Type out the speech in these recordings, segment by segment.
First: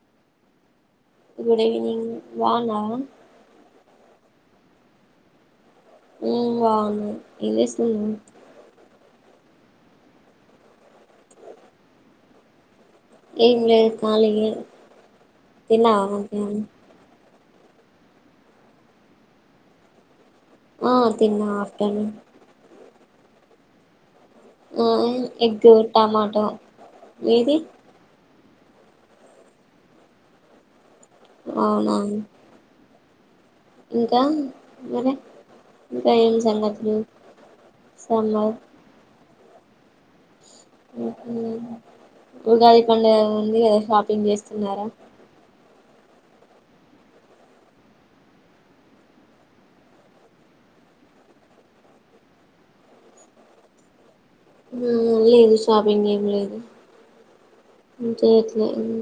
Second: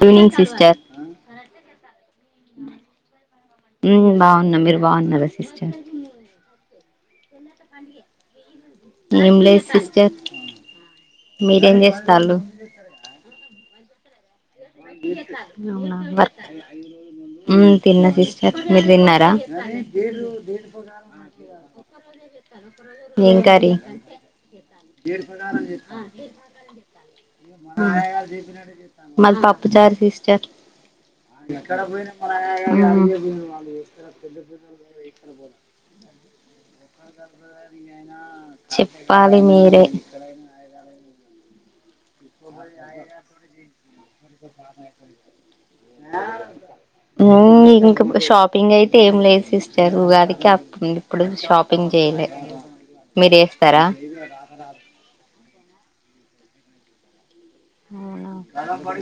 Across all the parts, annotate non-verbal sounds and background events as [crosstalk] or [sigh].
Good evening sister good evening బావున్నావా బాగున్న మీరు బాగున్నారా సిస్టర్ ఉ బావున్నాను ఏం చేస్తున్నావ్ ఏం లేదు సిస్టర్ మీరేం చేస్తాళ్ళు ఏమి లేదు కాలి యే అవునా వర్క్ ఉ తిన్న సిస్టర్ మీరు తిన్నారా ఆ తిన్నా ఆఫ్టర్నూన్ [unintelligible] ఏం కర్రీ ఆ ఎగ్గు టమాట మీది మది పప్పు చారు సిస్టర్ అవునా హ్ ఇంకా మరి ఇంకా ఏం సంగతులు సమ్మర్ చెప్పాలి లీ మీరే కక్కడైయ ఉగాది పండుగ ఉంది. గాదా షాపింగ్ చేస్తున్నారా ఇంక షాపింగ్ అయితే ఏమి లేదు సిస్టారు ఉగాదికి అప్పుడు ఉండు ఇప్పుడు షాపింగ్ చేయలే మీరు చే నువ్వు ఏం జు షాపింగ్ ఏం లేదు చేయట్లే ఆహా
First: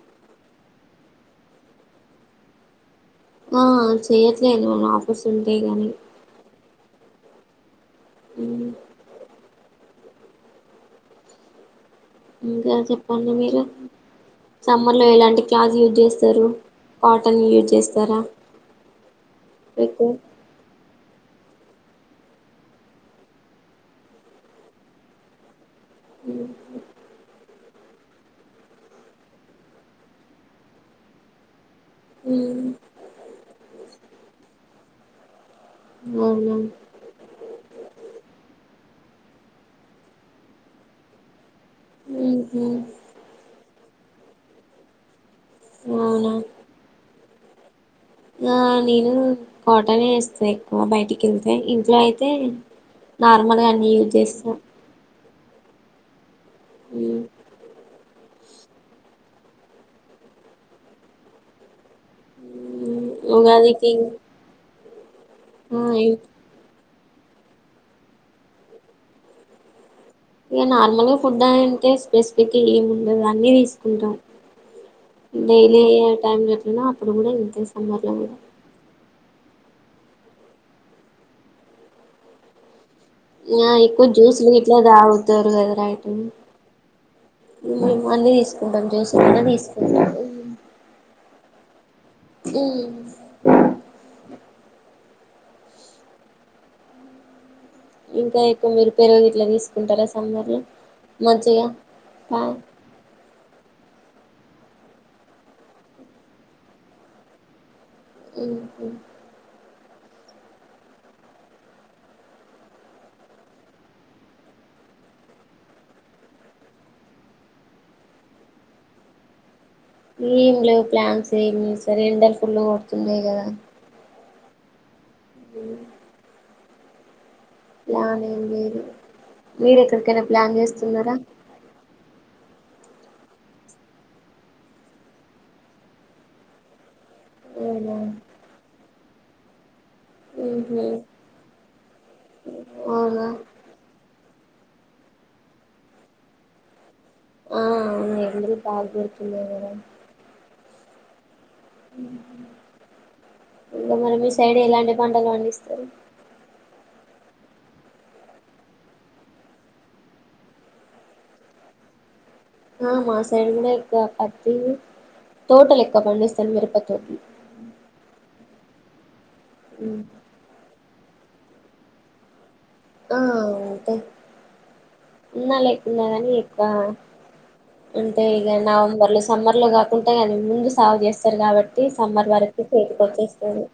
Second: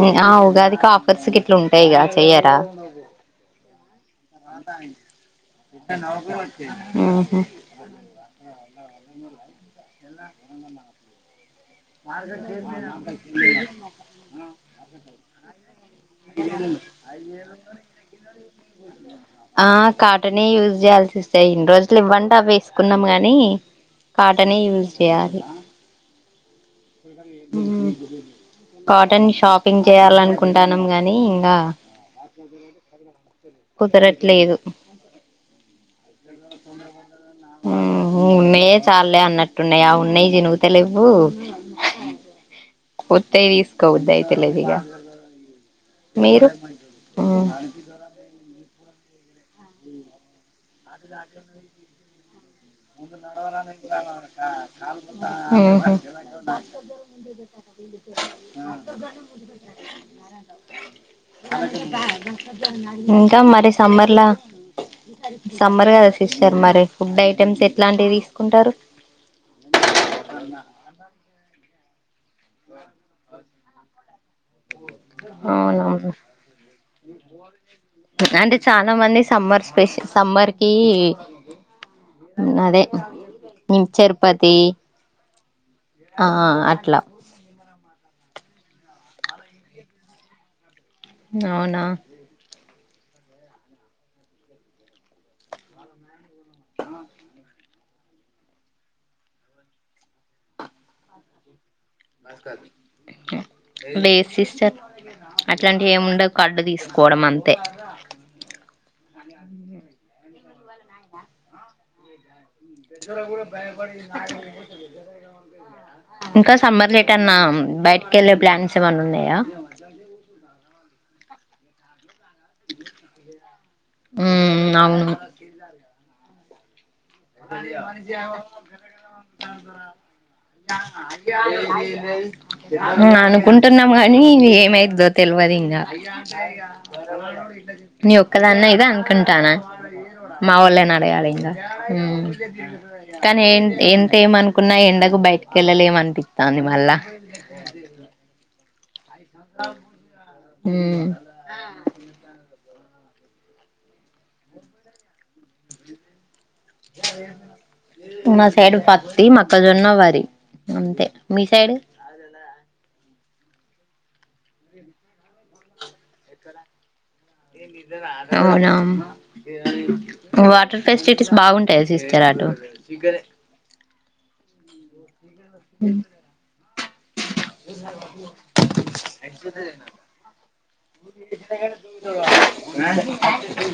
హ్ ఆ ఉగాదికి ఆఫర్స్ గిట్లా ఉంటాయి గా చెయ్యారా హ్ చేయ్యట్లే ఏమన్న ఆఫర్స్ ఉంటాయి. గానీ హ్ హ్ అ ఉమ్, అ అ ఎలా అనంద ఇంకా చెప్పండి మీరు సమ్మర్ లో ఎలాంటి క్లాత్ యూజ్ చేస్తారు కాటన్ యూజ్ చేస్తారా ఆ ఎక్కువ కాటనే యూస్ జెయాలి చూస్తే ఇన్ని రోజులు ఏవ్వంటే ఆవ్వీ ఏసుకున్నాం గాని కాటనే యూజ్ జెయాలి. ఉహు హ్ కాటన్ షాపింగ్ చేయాలనుకుంటాన్నాం గాని ఇగా హ్ కుదరట్లేదు. అవునా హ్ ఉన్నాయే చాల్లె అన్నట్టున్నాయి. ఆ ఉన్నాయి చినుగుత లేవ్వు ఉహు కోబుద్ధి అయితలేదు ఇగ అవునా హ్ ఆ నేను కాటనే ఏస్థ ఎక్కు క్కువ బయటికి ఏళ్తే ఇంట్లో అయితే తే ముందు నడవరనే ఇరకా కా ఉహు ఉమ్. [unintelligible] ఉమ్, ఇంకా మరి ఉగాదికి సమ్మర్లా ఆ సమ్మర్ కదా ఇక సిస్టర్ మరి గుడ్ నై ఐటమ్స్ ఎట్లాంటివి తీసుకుంటారు. ఏ నార్మలే ఫుడ్ అంటే స్పెసిఫిక్ గా ఏమి ఉండదు. అన్ని తీసుకుంటాం. డైలీ అయ్యే అవునవును టైమ్ లో ఎట్లనో అప్పుడు కూడా ఇంతే సమ్మర్ లో కూడా అంటే చాలా మంది సమ్మర్ స్పెషల్ సమ్మర్ కి అదే ఆ ఎక్కువ జ్యూస్లు తిరుపతి ఇట్లా తాగుతారు కదర ఐటమ్ ఆ అట్లా ఉ అన్నీ తీసుకుంటాం జూసి కూడా తీసుకుంటాము అవునా ఈ ఇంకా ఎక్కువ మీరు పెరుగు గిట్లా తీసుకుంటారా సమ్మర్ లో మజ్జిగ పాల్ బ మే సిస్టర్ అట్లాంటివి ఏముండదు కడ్డు తీసుకోవడం అంతే ఉహు ఇంకా సమ్మర్ లేటన్నా బయటకి వెళ్ళే ప్లాన్స్ ఏమన్నా ఉన్నాయా ఎం లేవు ప్లాన్స్ ఏం సరేండర్ కుళ్ళు కొడుతున్నాయి కదా ఉ ఉ ల్లాల ప్లాన్ ఏం లేదు మీరు ఎక్కడికైనా ప్లాన్ చేస్తున్నారా మ అ అనుకుంటున్నాం కానీ ఏమైద్దో తెలివదు ఇంకా అవునా నీ ఒక్కదని మీదే అన్ కంటానా మా ఉహు వాళ్ళైన అడాలిగా ఉ అవునా కానీ ఏంటి ఎ ఏమనుకున్నా ఎండకు బయటికి వెళ్ళలేమనిపిస్తుంది మళ్ళా ఆ అవును లేండి ఠాగూర్ [inaudible] ఉ ఉ ఇంకా మరి మీ సైడు ఎలాంటి పంటలు పండిస్తారు మా సైడ్ పత్తి మొక్కజొన్న వరి అంతే మీ సైడ్ ఆ మా సైడు గూడ ఇక్క పత్తి తోటలు ఎక్కవ పండిస్తారు మిరప తోటి అవునామ్ వాటర్ ఫెసిలిటీస్ బాగుంటాయ సిస్టర్ అటు ఆ అంటే ఉన్న లేకున్నా గాని ఇక నవంబర్ లో సమ్మర్ లో కాకుండా కానీ ముందు సాగు చేస్తారు కాబట్టి సమ్మర్ వరకు చేతికి వచ్చేస్తది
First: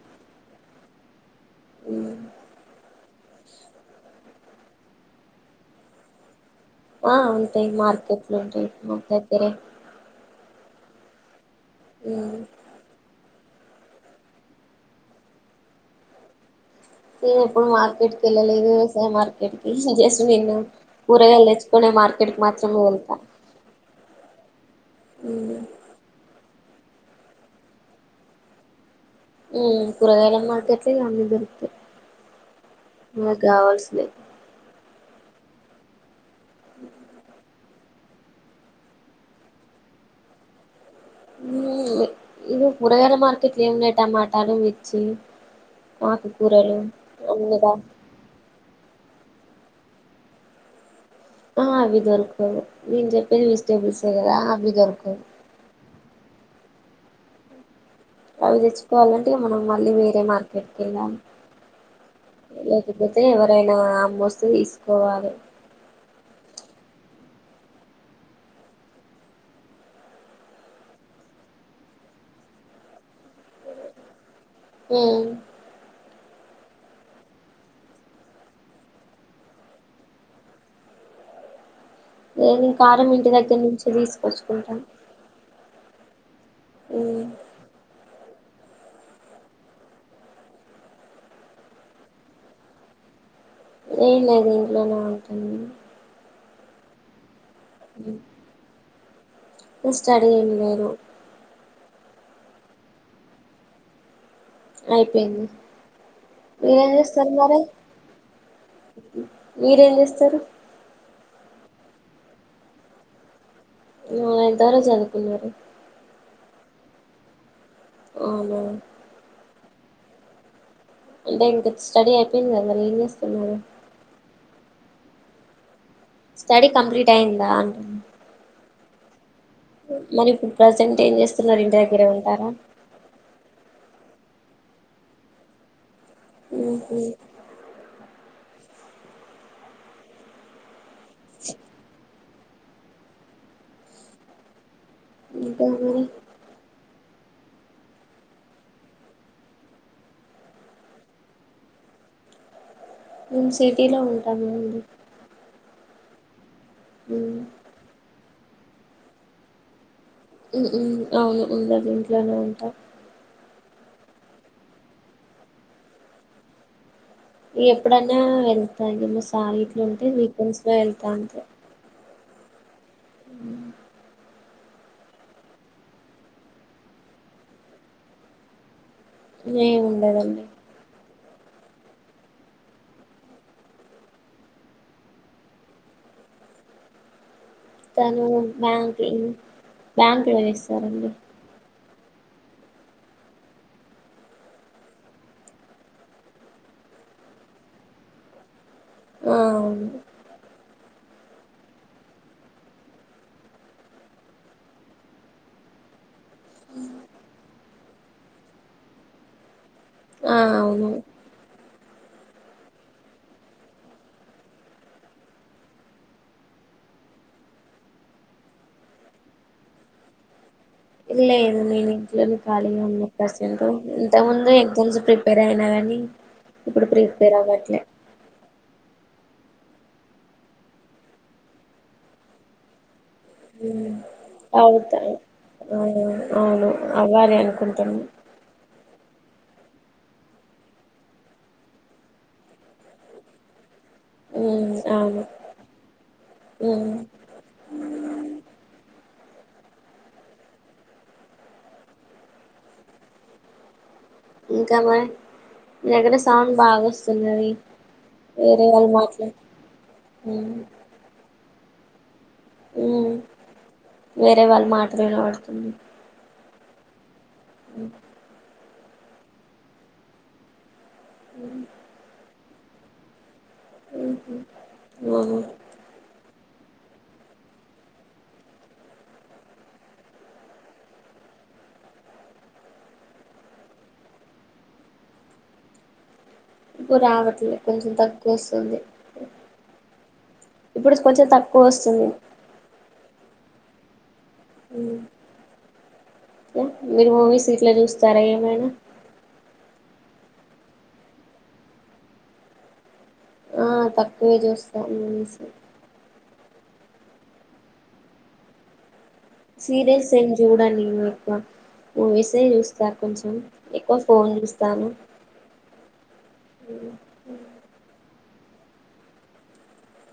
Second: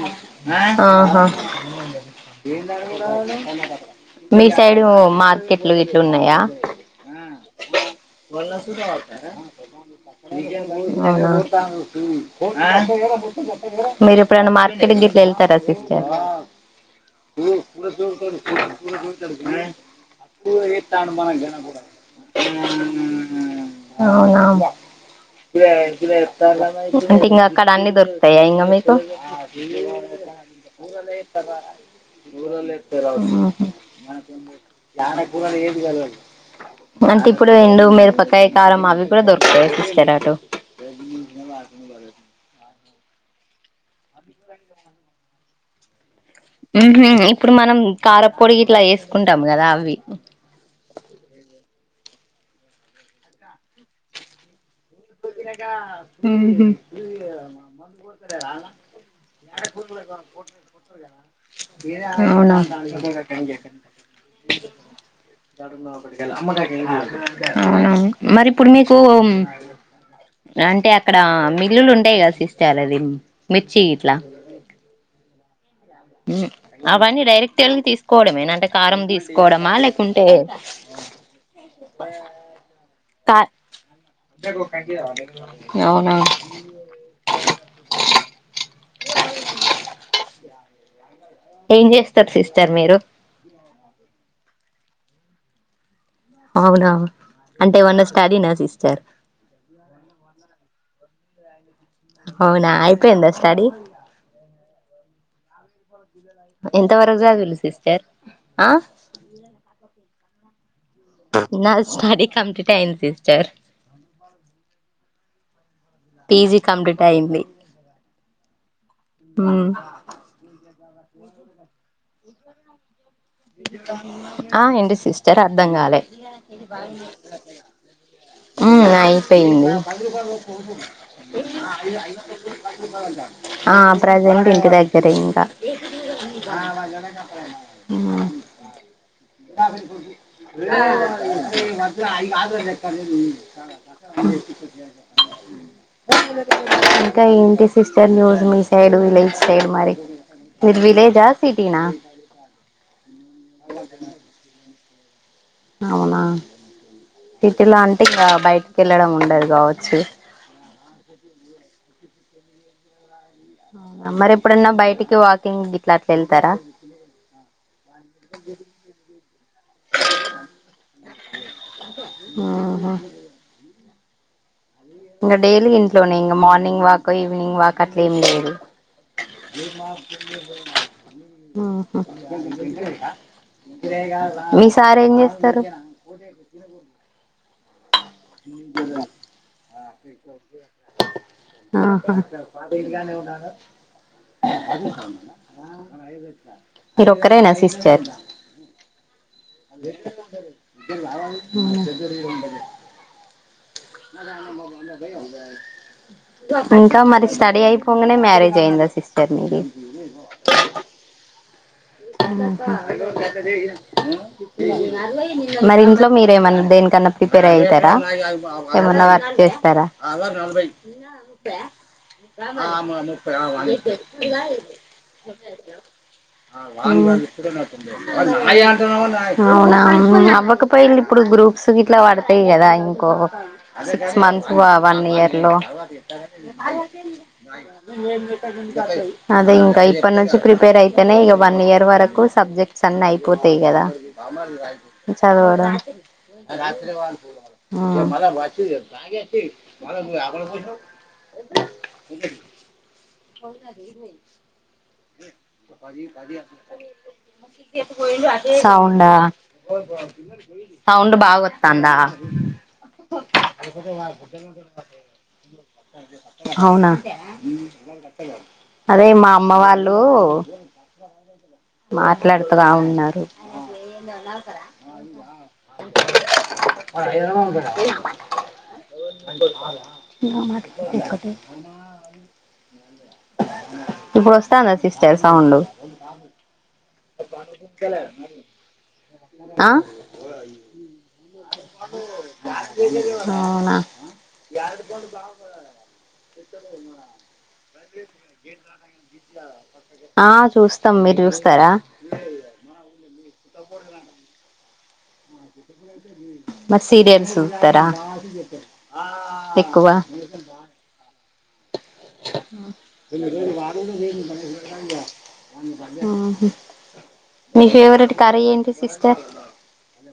ఆహ మీ సైడు మార్కెట్లు ఇట్లు ఉన్నాయా ఆ ఉంటాయి మార్కెట్లు వళ్ణ ఉంటాయి సధా మాకు అత దగ్గరే అవున మీరు ఎప్పుడైన్న మార్కెట్ గిట్లా వెళ్తారా సిస్టర్ నేను ఎప్పుడు మార్కెట్కి వెళ్ళలేదు వ్యవసాయ మార్కెట్ కి చేసి జస్ట్ నేను కూరగాయలు తెచ్చుకునే మార్కెట్ కి మాత్రమే వెళ్తా అవునా ఇంగ అక్కడ అన్ని దొరుకుతాయా ఇంగా మీకు ఊ కూరగాయల మార్కెట్లో ఇగ అన్నీ దొరుకుతాయి మనకు కావలసినయి హు మన ఏజ్ కాదు అంటే ఇప్పుడు ఎండు మిరప మీరపకాయి కారం అవి కూడా దొరుకుతాయా సిస్టర్ అటు ఇగ కూరగాయల మార్కెట్లు ఏమున్నాయి టమాటాలు మిర్చి మాకు ఊహు ఇప్పుడు మనం కారంపొడి గీట్లా చేసు కొంటాం కదా అవి ఆ అవి దొరకదు నేను చెప్పేది వెజిటబుల్స్ ఏ కదా అవి దొర ఉహు అవి ఇడ్లీ తెచ్చుకోవాలంటే మనం మళ్ళీ వేరే తినలేదా మార్కెట్కి వెళ్ళాలి మామ లేకపోతే ఎవరైనా అవునా అమ్మొస్తే తీసుకోవాలి అవునవును మరిప్పుడు మీకు అంటే అక్కడ మిల్లులు ఉంటాయి కదా సిస్టర్ అది మిర్చి ఇట్లా ఉమ్ అవన్నీ డైరెక్ట్ గా వెళ్ళి తీసుకోవడమేనా అంటే కారం తీసుకోవడమా లేకుంటే ఏంది కా మేము ఇంటి దగ్గర నుంచే తీసు అక్కకు రెండు అంట ఇయ్యరాదే అవునా ఊమ్ ఏంచేస్తారు సిస్టర్ మీరు ఏం లేదే అవునా అంటి అవునా అంటే ఏవన్నా స్టడీ నా సిస్టర్ స్టడీ ఏం లేదు అవునా అయిపోయిందా స్టడీ అయిపోయింది మీరేం ఎంత వరకు చేస్తారు చదివిల్లు మరి సిస్టర్ ఆ మీరేం చేస్తారూ నా స్టడీ కంప్లీట్ అయింది సిస్టర్ న ఎంతవరకు చదువుకున్నారు పీ జీ కంప్లీట్ అయ్యింది అవునా ఆ అంటే ఇంక స్టడి అయిపోయింది కదా మరి ఏం చేస్ [unintelligible] ఇత ఆ ఏంటి సిస్టర్ అర్థం కాలే స్టడీ కంప్లీట్ అయిందా అంటున్నా [unintelligible] ఐ పోయింది మరి ఇప్పుడు ప్రజెంట్ ఏం చేస్తున్నారు ఇంటి దగ్గరే ఉంటారా ప్రజెంట్ ఇంటి దగ్గరే ఇంకా ఉహు బగానే కడ ఇంకా మరి ఇంకా ఏంటి సిస్టర్ న్యూస్ మీ సైడ్ విలేజ్ సైడ్ మరి మీది విలేజా సిటీనా నేను సిటీలో ఉంటాను మరి అవునా ఉ సిటీలో అంటే ఇకా బయటికి వెళ్ళడం ఉండదు కావచ్చు అవును ఉండదు ఇంట్లోనే ఉంటా ఓ మరి ఎప్పుడన్నా బయటికి వాకింగ్ గిట్లా అట్లా వెళ్తారా ఎప్పుడైన వెళ్తా మ సారి ఇట్లు ఉంటే వీకెండ్స్ లో వెళ్తా అంతే ఆహా ఉ ఇంకా డైలీ ఇంట్లోనే ఇంకా మార్నింగ్ వాక్ ఈవినింగ్ వాక్ అట్లే ఏం లేదు ఏ ఏం మా ఉండదండి మీ సార్ ఏం చేస్తారు తను బ్యాంక్ బ్యాంక్ లోన్ ఇస్తారండి ఆహా మీర ఒక్కరే సిస్టర్ ఆ అవును ఇంకా మరి స్టడీ అయిపోగానే మ్యారేజ్ అయిందా సిస్టర్ మీకు ఆ అవును మరి ఇంట్లో మీరేమన్నా దేనికన్నా ప్రిపేర్ అయితారా ఏమన్నా వర్క్ చేస్తారా లేదు నేను ఇంట్లోనే ఖాళీగా ఉన్నా పర్సెంట్ ఇంత ముందు ఎగ్జామ్స్ ప్రిపేర్ అయినా కాని అవునా నవ్వకపోయిల్ళ ఇప్పుడు గ్రూప్స్ గిట్లా పడతాయి కదా ఇంకో సిక్స్ మంత్స్ వన్ అవుతాయి ఇయర్ లో అవును అవును అవ్వాలి అనుకుంటున్నా అదే ఇంకా ఇప్ప నుంచి ప్రిపేర్ అయితేనే ఇక వన్ ఇయర్ వరకు సబ్జెక్ట్స్ అన్ని అయిపోతాయి కదా ఉమ్ అవును తద్వారా ఉమ్ ఆ ఇంకామ్మాయ్ సౌండ్ బాగా వస్తుందిది వేరే వాళ్ళు సౌండా మాటలు సౌండ్ బాగా వత్తంద ఉ వేరే వాళ్ళు మాటలు వినబడుతున్నాయి అవునా [inaudible] అదే మా అమ్మవాళ్ళు మాట్ లాడుతద ఉన్నారు ఉమ్, ఉమ్, అవును [unintelligible] [inaudible] ఇప్పుడు వస్తాందా సిస్టర్ సౌండ్ ఇప్పు రావట్లే కొంచెం తక్కువ వస్తుంది ఆ ఇప్పుడు కొంచెం తక్కు కోస్తుంది ఆ అవునా ఎర్డు కోడు కావ ఇంకా చెడున్నా మీరు మూవీస్ ఇట్లా చూస్తారా ఏమైనా [inaudible] ఆ చూస్తాం మీరు చూస్తారా ఆ తక్కువే చూస్తా అనిన్సే మరీ సీరియల్స్ సూతారా సీరియల్ ఏమ్ చూడను నేను ఎక్కువ మూవీసే చూస్తా కొంచెం ఎక్కువ ఫోన్ చూస్తాను మీ ఫేవరెట్ కర్రీ ఏంటి సిస్టర్ [inaudible]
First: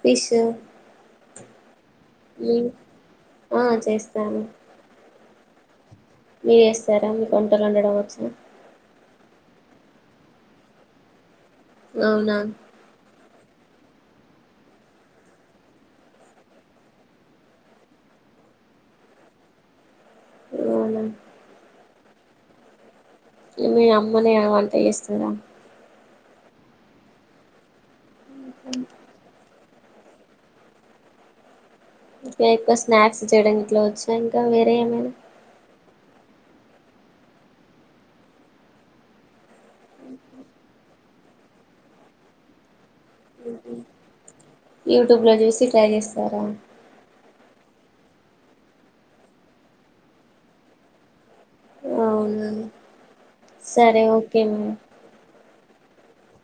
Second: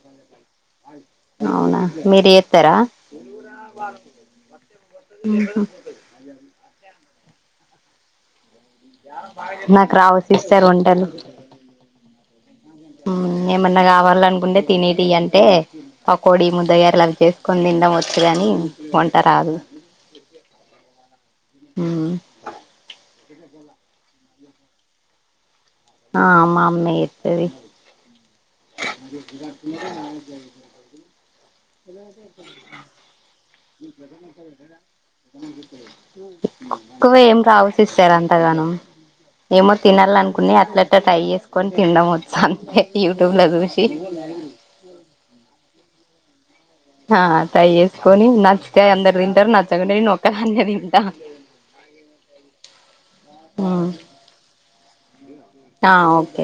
ఫిష్ అవునా మీరు చేస్తారా ఆ చేస్తాను ఉహుహ్ మీయస్ సారా మీకు వంటలు ఉండడం వచ్చా నాకు రావు సిస్టర్ వంటలు అవునా ఏమన్నా కావాల అనుకుంటే తినేటి అంటే పకోడి ముద్దగారలావి చేసుకొని తిండం వచ్చ కాని వంట రాదు అవును అ మీరు అమ్మనే వంట చేస్తుారా ఆ అమ్మ అమ్మే ఎయిత్తది గురా రా ఇంకా స్నాక్స్ చేయడం ఇట్లా వచ్చా ఇంకా వేరే ఏమైనా కో ఏం కావాల్సి ఇస్తారు అంతగానం ఏమో తినాల అనుకుని అట్లట్లా ట్రై చేసుకొని తినండ వచ్చా అంతే ఇ తుమ్ ల రుషి యూట్యూబ్ ల చూ సి టై చేస్తారా ఆ తై చేేసుకొని నచ్చితే అందరు తింటారు నచ్చకుండాొక్కదన్న తింటా అవునా సరే ఓకే ఆ ఓకే